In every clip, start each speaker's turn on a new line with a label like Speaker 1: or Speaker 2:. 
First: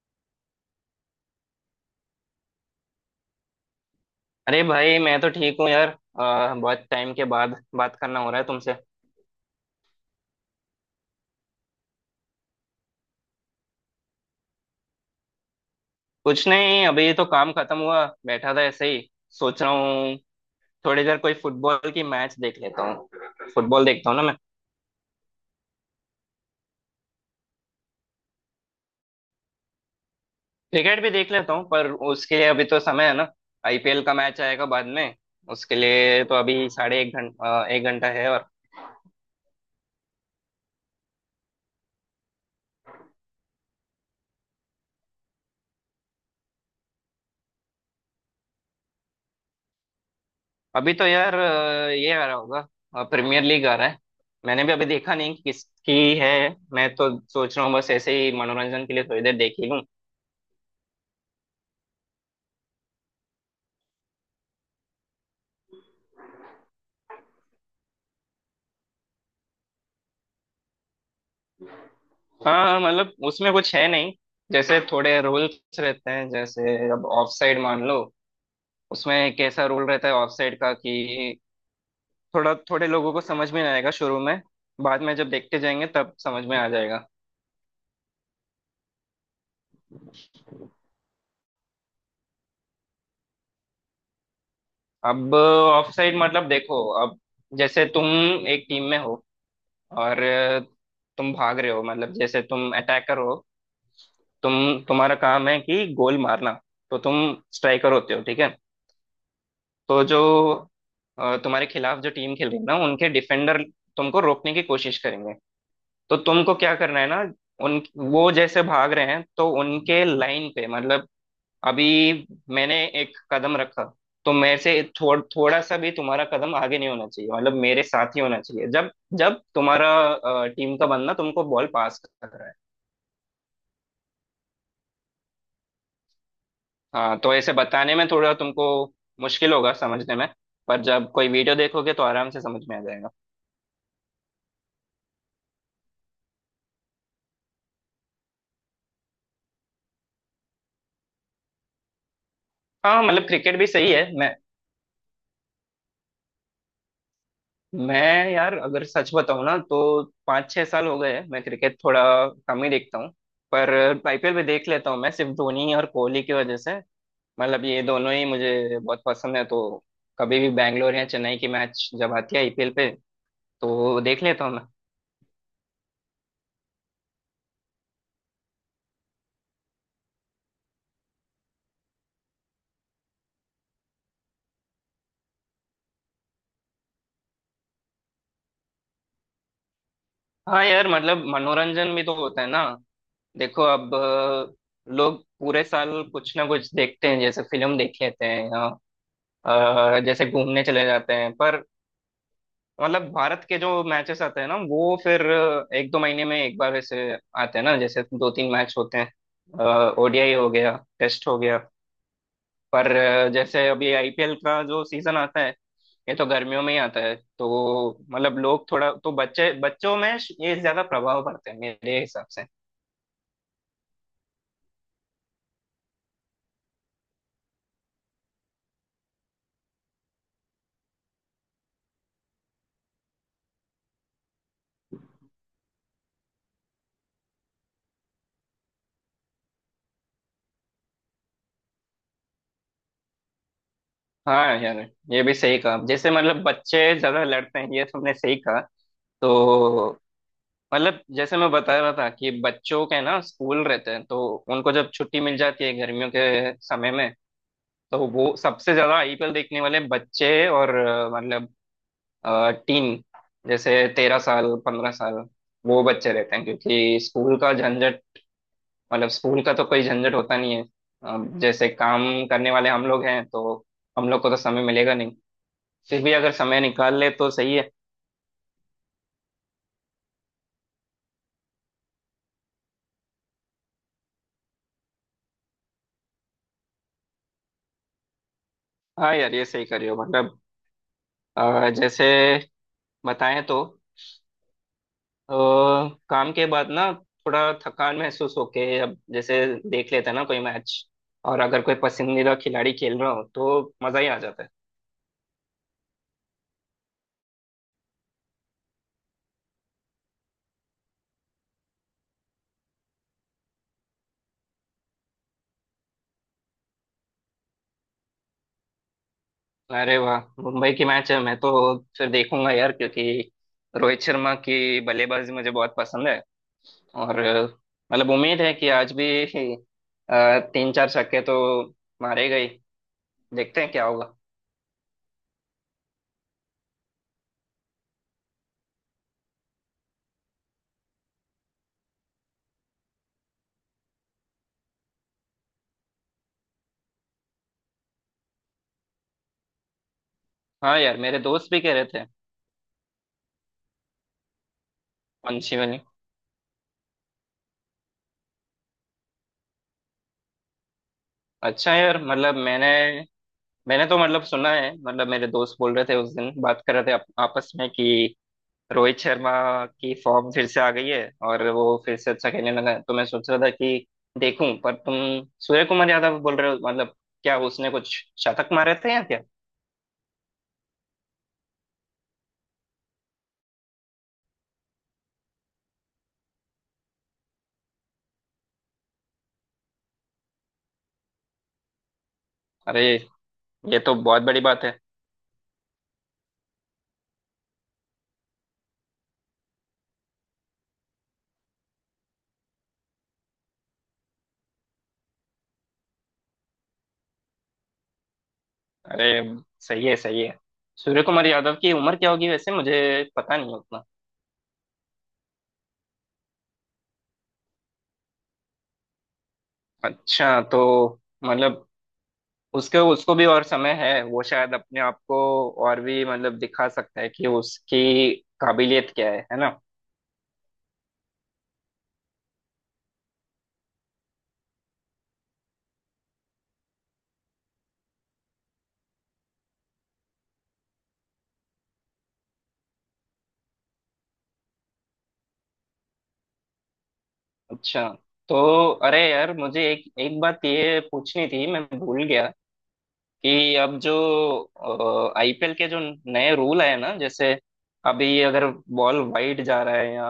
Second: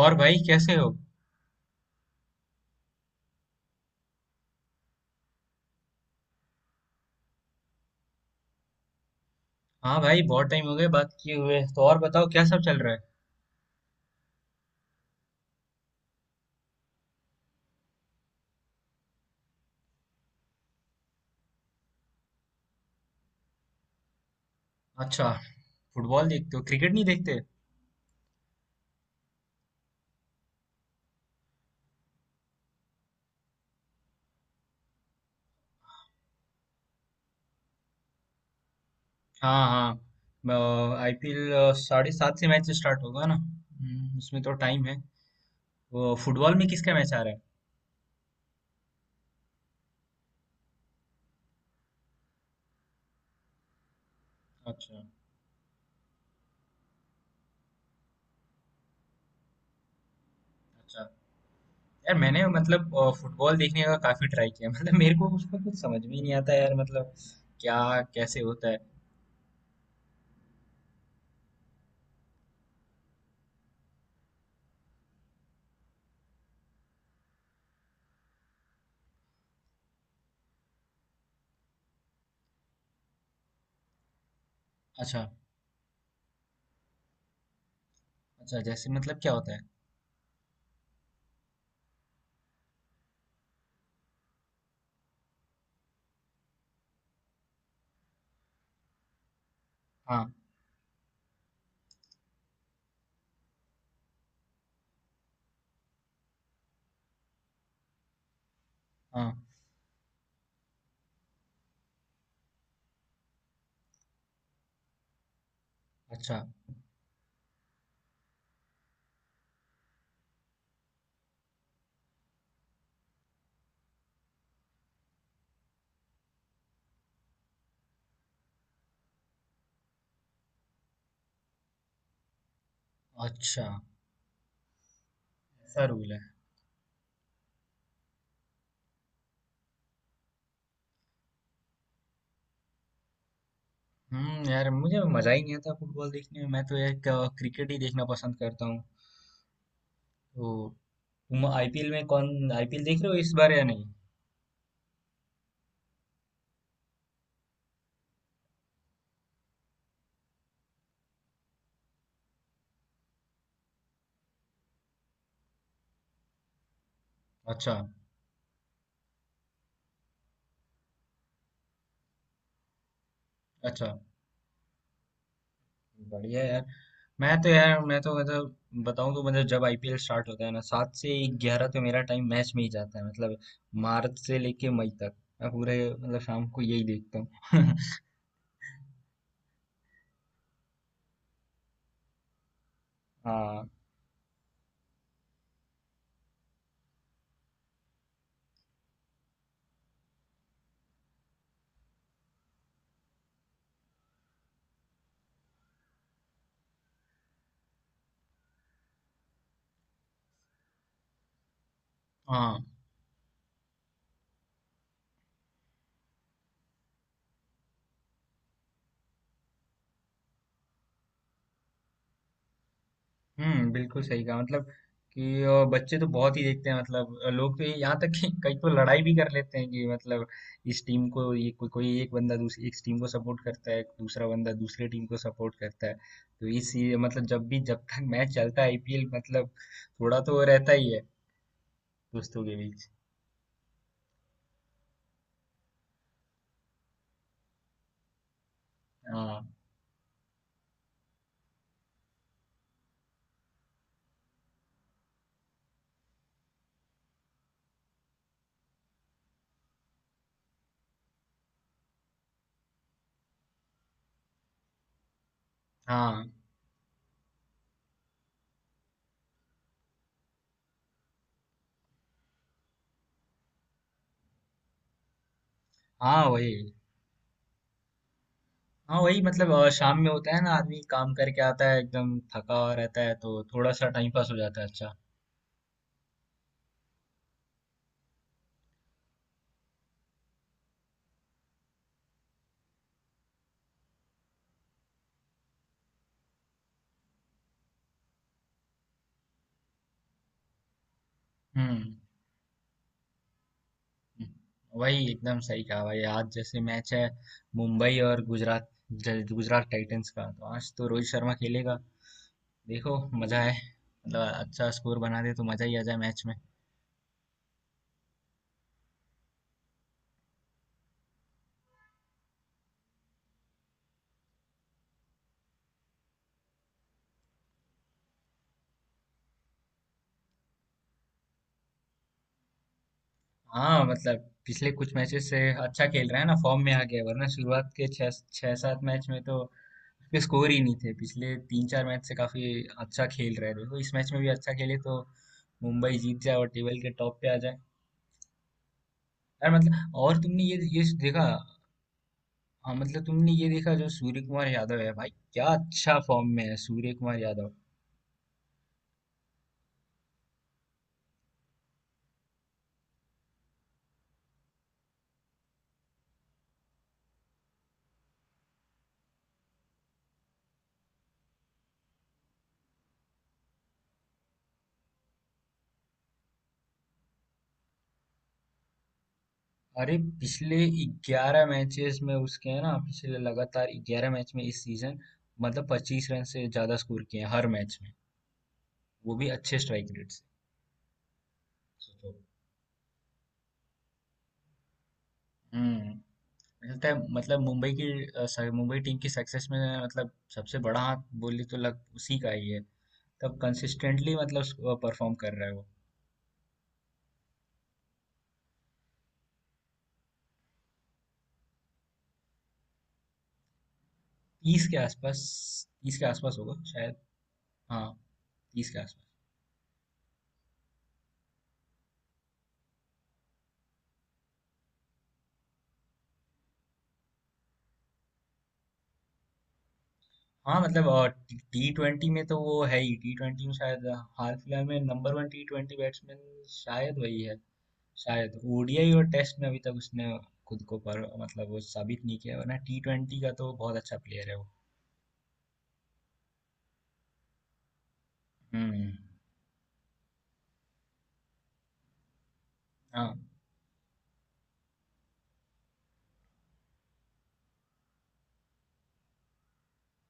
Speaker 1: और भाई कैसे हो?
Speaker 2: अरे भाई मैं तो ठीक हूँ यार। बहुत टाइम के बाद बात करना हो रहा है तुमसे।
Speaker 1: हाँ भाई, बहुत टाइम हो गए बात किए हुए। तो और बताओ, क्या सब चल रहा है?
Speaker 2: कुछ नहीं, अभी तो काम खत्म हुआ, बैठा था ऐसे ही। सोच रहा हूँ थोड़ी देर कोई फुटबॉल की मैच देख लेता हूँ। फुटबॉल देखता हूँ ना मैं।
Speaker 1: अच्छा। फुटबॉल देखते हो, क्रिकेट नहीं देखते?
Speaker 2: क्रिकेट भी देख लेता हूँ पर उसके लिए अभी तो समय है ना। आईपीएल का मैच आएगा बाद में। उसके लिए तो अभी 1.5 घंटा 1 घंटा है और
Speaker 1: हाँ हाँ, आईपीएल। 7:30 से मैच स्टार्ट होगा ना, उसमें तो टाइम है। वो फुटबॉल में किसका मैच आ रहा है?
Speaker 2: अभी तो यार ये आ रहा होगा। प्रीमियर लीग आ रहा है। मैंने भी अभी
Speaker 1: अच्छा।
Speaker 2: देखा नहीं कि किसकी है। मैं तो सोच रहा हूँ बस ऐसे ही मनोरंजन के लिए थोड़ी देर देख ही लूँ।
Speaker 1: अच्छा यार, मैंने मतलब फुटबॉल देखने का काफी ट्राई किया मतलब मेरे को उसका कुछ समझ में ही नहीं आता यार, मतलब। क्या? कैसे होता है?
Speaker 2: हाँ हाँ, मतलब उसमें कुछ है नहीं। जैसे थोड़े रूल्स रहते हैं। जैसे अब ऑफ साइड मान लो, उसमें एक ऐसा रूल रहता है ऑफ साइड का कि थोड़ा थोड़े लोगों को समझ में नहीं आएगा शुरू में। बाद में
Speaker 1: अच्छा।
Speaker 2: जब देखते जाएंगे तब समझ में आ जाएगा।
Speaker 1: अच्छा, जैसे मतलब क्या होता है?
Speaker 2: अब ऑफ साइड मतलब देखो, अब जैसे तुम एक टीम में हो और
Speaker 1: हाँ।
Speaker 2: तुम भाग रहे हो, मतलब जैसे तुम अटैकर हो। तुम तुम्हारा काम है कि गोल मारना। तो तुम स्ट्राइकर होते हो, ठीक है।
Speaker 1: हाँ।
Speaker 2: तो जो तुम्हारे खिलाफ जो टीम खेल रही है ना, उनके डिफेंडर तुमको रोकने की कोशिश करेंगे। तो
Speaker 1: अच्छा।
Speaker 2: तुमको क्या करना है ना, उन वो जैसे भाग रहे हैं, तो उनके लाइन पे मतलब अभी मैंने एक कदम रखा, तो मेरे से थोड़ा सा भी तुम्हारा कदम आगे नहीं होना चाहिए। मतलब मेरे साथ ही होना चाहिए जब जब तुम्हारा टीम का बंदा तुमको बॉल पास कर रहा है।
Speaker 1: अच्छा, ऐसा रूल है?
Speaker 2: हाँ, तो ऐसे बताने में थोड़ा तुमको मुश्किल होगा समझने में, पर जब कोई वीडियो देखोगे तो आराम से समझ में आ जाएगा।
Speaker 1: यार, मुझे मजा ही नहीं आता फुटबॉल देखने में। मैं तो यार क्रिकेट ही देखना पसंद करता हूँ। तो तुम आईपीएल में, कौन आईपीएल
Speaker 2: हाँ
Speaker 1: देख
Speaker 2: हाँ,
Speaker 1: रहे हो
Speaker 2: मतलब
Speaker 1: इस बार
Speaker 2: क्रिकेट
Speaker 1: या
Speaker 2: भी
Speaker 1: नहीं?
Speaker 2: सही है। मैं यार अगर सच बताऊँ ना तो 5-6 साल हो गए हैं, मैं क्रिकेट थोड़ा कम ही देखता हूँ। पर आईपीएल भी देख लेता हूँ मैं, सिर्फ धोनी और कोहली की वजह से। मतलब
Speaker 1: अच्छा।
Speaker 2: ये दोनों ही मुझे बहुत पसंद है, तो कभी भी बैंगलोर या चेन्नई की मैच जब आती है आईपीएल पे,
Speaker 1: अच्छा,
Speaker 2: तो देख लेता हूँ मैं।
Speaker 1: बढ़िया यार। मैं तो यार, मैं तो मतलब, बताऊं तो मतलब, जब आईपीएल स्टार्ट होता है ना, 7 से 11 तो मेरा टाइम मैच में ही जाता है मतलब। मार्च से लेके मई तक मैं पूरे मतलब शाम को यही देखता हूँ।
Speaker 2: हाँ यार, मतलब मनोरंजन भी तो होता है ना। देखो
Speaker 1: हाँ।
Speaker 2: अब लोग पूरे साल कुछ ना कुछ देखते हैं। जैसे फिल्म देख लेते हैं या जैसे घूमने चले जाते हैं। पर मतलब भारत के जो मैचेस आते हैं ना, वो फिर 1-2 महीने में एक बार वैसे आते हैं ना। जैसे 2-3 मैच होते हैं, ओडीआई हो गया, टेस्ट हो गया।
Speaker 1: हाँ।
Speaker 2: पर जैसे अभी आईपीएल का जो सीजन आता है, ये तो गर्मियों में ही आता है, तो मतलब लोग थोड़ा तो बच्चे बच्चों में ये ज्यादा प्रभाव पड़ते हैं मेरे हिसाब से।
Speaker 1: हुँ, बिल्कुल सही कहा मतलब, कि बच्चे तो बहुत ही देखते हैं, मतलब लोग तो ये, यहाँ तक कि कई तो लड़ाई भी कर लेते हैं कि मतलब, इस टीम को कोई एक बंदा दूसरी इस टीम को सपोर्ट करता है, दूसरा बंदा दूसरे टीम को सपोर्ट करता है। तो इस ये मतलब, जब भी जब तक मैच चलता है आईपीएल, मतलब थोड़ा तो रहता ही है दोस्तों के बीच।
Speaker 2: हाँ यार, ये भी सही कहा। जैसे मतलब बच्चे ज्यादा लड़ते हैं, ये तुमने सही कहा। तो
Speaker 1: हाँ।
Speaker 2: मतलब जैसे मैं बता रहा था कि बच्चों के ना स्कूल रहते हैं, तो उनको जब छुट्टी मिल जाती है गर्मियों के समय में, तो वो सबसे ज्यादा आईपीएल देखने वाले बच्चे और मतलब टीन, जैसे 13 साल 15 साल, वो बच्चे
Speaker 1: हाँ।
Speaker 2: रहते हैं क्योंकि स्कूल का झंझट, मतलब स्कूल का तो कोई झंझट होता नहीं है। जैसे काम करने वाले हम लोग हैं, तो हम लोग को तो समय मिलेगा नहीं। फिर भी
Speaker 1: हाँ,
Speaker 2: अगर समय
Speaker 1: वही।
Speaker 2: निकाल ले तो सही है।
Speaker 1: हाँ वही मतलब, शाम में होता है ना, आदमी काम करके आता है एकदम थका हुआ रहता है तो थोड़ा सा टाइम पास हो जाता है, अच्छा।
Speaker 2: हाँ यार, ये सही करियो। मतलब जैसे बताएं तो अ, काम के बाद ना थोड़ा थकान महसूस होके, अब जैसे देख लेते हैं ना कोई मैच, और अगर कोई
Speaker 1: हुँ।
Speaker 2: पसंदीदा खिलाड़ी खेल रहा हो तो मजा ही आ जाता है।
Speaker 1: वही एकदम सही कहा भाई, आज जैसे मैच है मुंबई और गुजरात, गुजरात टाइटंस का, तो आज तो रोहित शर्मा खेलेगा। देखो, मजा है मतलब, अच्छा स्कोर बना दे तो मजा ही आ जाए मैच में।
Speaker 2: अरे वाह, मुंबई की मैच है! मैं तो फिर देखूंगा यार, क्योंकि रोहित शर्मा की बल्लेबाजी मुझे बहुत पसंद है। और मतलब उम्मीद है कि आज भी 3-4 छक्के तो मारे गए। देखते हैं
Speaker 1: हाँ
Speaker 2: क्या होगा।
Speaker 1: मतलब, पिछले कुछ मैचेस से अच्छा खेल रहा है ना, फॉर्म में आ गया है। वरना शुरुआत के छह छह सात मैच में तो उसके स्कोर ही नहीं थे, पिछले तीन चार मैच से काफी अच्छा खेल रहे थे। देखो इस मैच में भी अच्छा खेले तो मुंबई जीत जाए और टेबल के टॉप पे आ जाए। यार मतलब, और तुमने ये
Speaker 2: हाँ
Speaker 1: ये
Speaker 2: यार, मेरे
Speaker 1: देखा?
Speaker 2: दोस्त भी कह रहे थे
Speaker 1: हाँ मतलब, तुमने ये देखा जो सूर्य कुमार यादव है भाई, क्या
Speaker 2: पंछी वाली।
Speaker 1: अच्छा फॉर्म में है सूर्य कुमार यादव।
Speaker 2: अच्छा यार, मतलब मैंने मैंने तो मतलब सुना है। मतलब मेरे दोस्त बोल रहे थे उस दिन, बात कर रहे थे आपस में कि रोहित शर्मा की फॉर्म फिर से आ गई है और वो फिर से अच्छा खेलने लगा है। तो मैं सोच रहा था कि देखूं, पर तुम सूर्य कुमार यादव बोल रहे हो। मतलब क्या उसने कुछ शतक मारे थे या क्या?
Speaker 1: अरे, पिछले 11 मैचेस में, उसके है ना, पिछले लगातार 11 मैच में इस सीजन मतलब 25 रन से ज्यादा स्कोर किए हैं हर मैच में। वो भी अच्छे स्ट्राइक रेट से। सोचो।
Speaker 2: अरे, ये तो बहुत बड़ी बात है!
Speaker 1: हम्म। मुझे लगता है मतलब मुंबई की मुंबई टीम की सक्सेस में, मतलब सबसे बड़ा हाथ बोली तो लग उसी का ही है। तब कंसिस्टेंटली मतलब परफॉर्म कर रहा है वो।
Speaker 2: अरे, सही है, सही है। सूर्य कुमार यादव की उम्र क्या होगी वैसे, मुझे पता नहीं उतना।
Speaker 1: तीस के आसपास। तीस के आसपास होगा शायद। हाँ, 30 के आसपास।
Speaker 2: अच्छा, तो मतलब उसके उसको भी और समय है। वो शायद अपने आप को और भी मतलब दिखा सकता है कि उसकी काबिलियत क्या है ना।
Speaker 1: हाँ मतलब, टी ट्वेंटी में तो वो है ही, टी ट्वेंटी में शायद हाल फिलहाल में number one T twenty batsman शायद वही है। शायद। ओडीआई और टेस्ट में अभी तक उसने खुद को, पर मतलब वो साबित नहीं किया। वरना टी ट्वेंटी का तो बहुत अच्छा प्लेयर है वो।
Speaker 2: अच्छा। तो
Speaker 1: हम्म।
Speaker 2: अरे यार, मुझे एक एक बात ये पूछनी थी, मैं भूल गया
Speaker 1: हाँ।
Speaker 2: कि अब जो आईपीएल के जो नए रूल आए ना, जैसे अभी अगर बॉल वाइड जा रहा है या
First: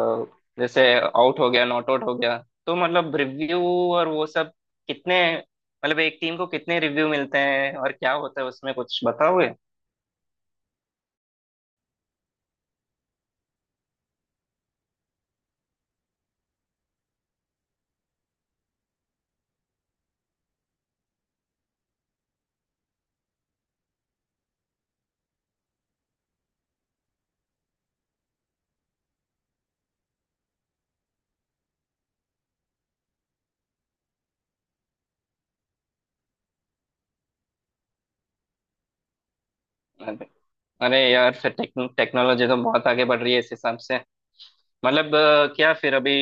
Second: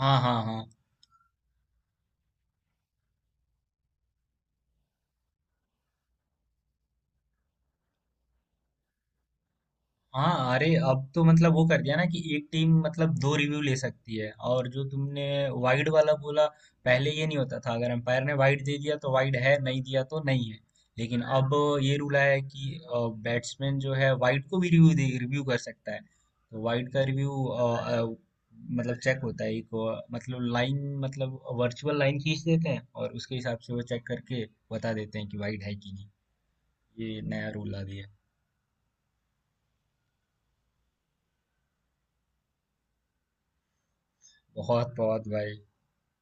Speaker 1: हाँ हाँ हाँ।
Speaker 2: जैसे आउट हो गया, नॉट आउट हो गया, तो मतलब रिव्यू और वो सब, कितने मतलब एक टीम को कितने रिव्यू मिलते हैं और क्या होता है उसमें, कुछ बताओगे?
Speaker 1: हाँ अरे अब तो मतलब वो कर दिया ना, कि एक टीम मतलब 2 रिव्यू ले सकती है। और जो तुमने वाइड वाला बोला, पहले ये नहीं होता था। अगर अंपायर ने वाइड दे दिया तो वाइड है, नहीं दिया तो नहीं है। लेकिन अब ये रूल आया है कि बैट्समैन जो है, वाइड को भी रिव्यू दे रिव्यू कर सकता है। तो वाइड का रिव्यू मतलब चेक होता है, एक मतलब लाइन, मतलब वर्चुअल लाइन खींच देते हैं और उसके हिसाब से वो चेक करके बता देते हैं कि वाइड है कि नहीं। ये नया रूल आ दिया है।
Speaker 2: अरे, अरे यार, फिर टेक्नोलॉजी तो बहुत आगे बढ़ रही है इस हिसाब से।
Speaker 1: बहुत
Speaker 2: मतलब
Speaker 1: बहुत भाई।
Speaker 2: क्या फिर अभी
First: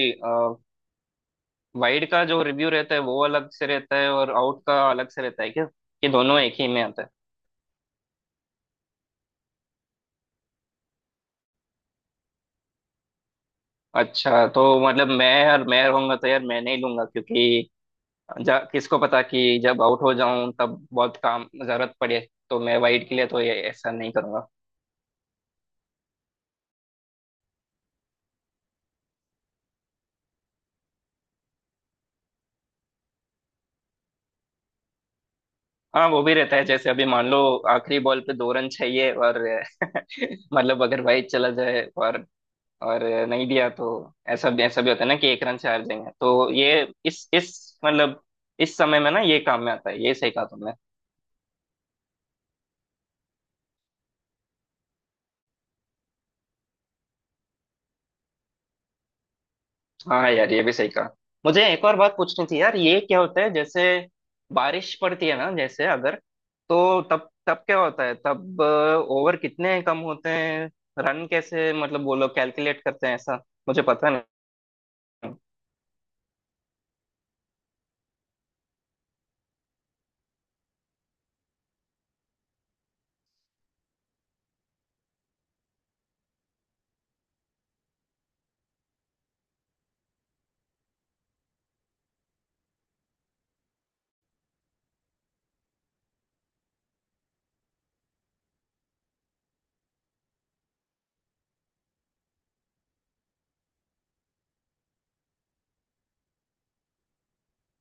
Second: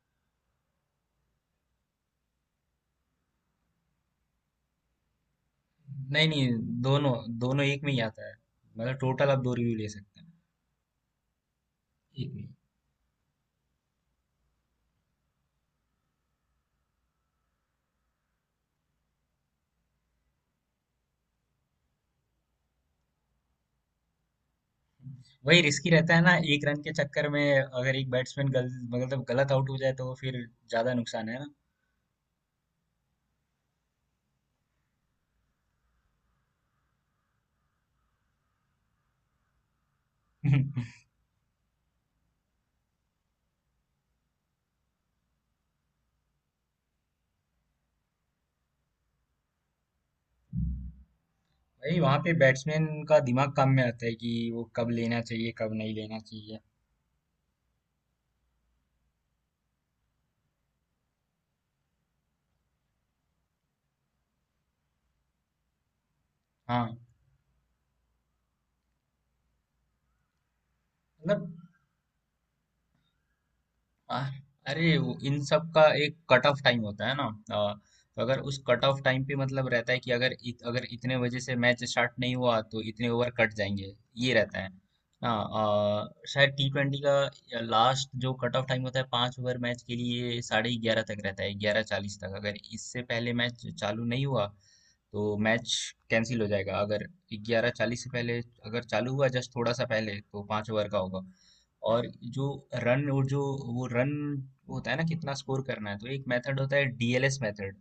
Speaker 2: वाइड का जो रिव्यू रहता है वो अलग से रहता है और आउट का अलग से रहता है, क्या कि
Speaker 1: नहीं,
Speaker 2: दोनों
Speaker 1: नहीं,
Speaker 2: एक ही में आता है?
Speaker 1: दोनों दोनों एक में ही आता है। मतलब टोटल आप 2 रिव्यू ले सकते हैं, एक में ही।
Speaker 2: अच्छा तो मतलब मैं यार, मैं रहूंगा तो यार मैं नहीं लूंगा, क्योंकि किसको पता कि जब आउट हो जाऊं तब बहुत काम, जरूरत पड़े। तो मैं वाइड के लिए तो ये ऐसा नहीं करूंगा।
Speaker 1: वही रिस्की रहता है ना, एक रन के चक्कर में अगर एक बैट्समैन गल मतलब गलत आउट हो जाए तो फिर ज़्यादा नुकसान है ना।
Speaker 2: हाँ, वो भी रहता है। जैसे अभी मान लो आखिरी बॉल पे 2 रन चाहिए और मतलब अगर वाइड चला जाए और नहीं दिया तो ऐसा भी, ऐसा भी होता है ना कि 1 रन से हार जाएंगे, तो ये इस मतलब इस समय में ना ये काम में आता है। ये सही कहा तुमने।
Speaker 1: वही वहाँ पे बैट्समैन का दिमाग काम में आता है कि वो कब लेना चाहिए, कब नहीं लेना चाहिए।
Speaker 2: हाँ यार, ये भी सही कहा। मुझे एक और बात पूछनी थी यार, ये क्या होता है जैसे बारिश पड़ती है ना, जैसे अगर,
Speaker 1: हाँ,
Speaker 2: तो तब तब क्या होता है, तब ओवर कितने कम होते हैं, रन
Speaker 1: मतलब
Speaker 2: कैसे मतलब वो लोग कैलकुलेट करते हैं ऐसा, मुझे पता नहीं।
Speaker 1: आ- अरे, वो इन सब का एक कट ऑफ टाइम होता है ना। तो अगर उस कट ऑफ टाइम पे मतलब रहता है कि अगर इतने बजे से मैच स्टार्ट नहीं हुआ तो इतने ओवर कट जाएंगे, ये रहता है ना। शायद टी ट्वेंटी का लास्ट जो कट ऑफ टाइम होता है 5 ओवर मैच के लिए, 11:30 तक रहता है, 11:40 तक। अगर इससे पहले मैच चालू नहीं हुआ तो मैच कैंसिल हो जाएगा। अगर 11:40 से पहले, अगर चालू हुआ जस्ट थोड़ा सा पहले, तो 5 ओवर का होगा। और जो रन, और जो वो रन होता है ना, कितना स्कोर करना है, तो एक मेथड होता है, DLS method.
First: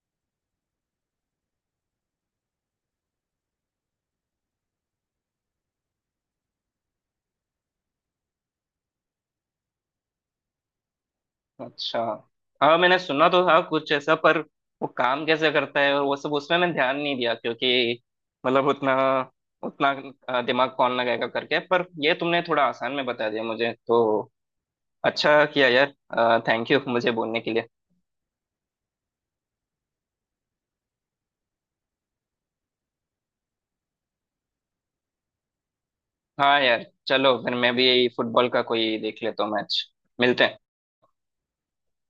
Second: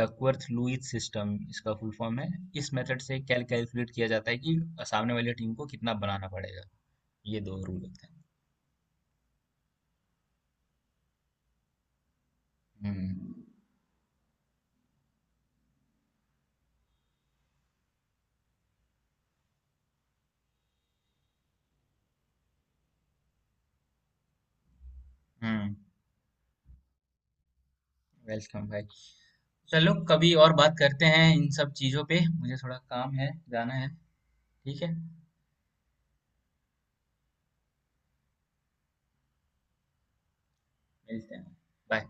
Speaker 1: Duckworth Lewis system इसका फुल फॉर्म है। इस मेथड से कैलकुलेट किया जाता है कि सामने वाली टीम को कितना बनाना पड़ेगा। ये 2 रूल होते हैं।
Speaker 2: अच्छा। हाँ, मैंने सुना
Speaker 1: हम्म।
Speaker 2: तो था कुछ ऐसा, पर वो काम कैसे करता है और वो सब, उसमें मैं ध्यान नहीं दिया, क्योंकि मतलब उतना उतना दिमाग कौन लगाएगा, करके। पर ये तुमने थोड़ा आसान में बता दिया मुझे, तो अच्छा किया
Speaker 1: हम्म।
Speaker 2: यार। थैंक यू मुझे बोलने के लिए।
Speaker 1: वेलकम भाई। चलो, कभी और बात करते हैं इन सब चीजों पे। मुझे थोड़ा काम है, जाना है। ठीक है।
Speaker 2: हाँ यार चलो, फिर मैं भी फुटबॉल का कोई देख लेता हूँ मैच। मिलते हैं।
Speaker 1: मिलते हैं। बाय।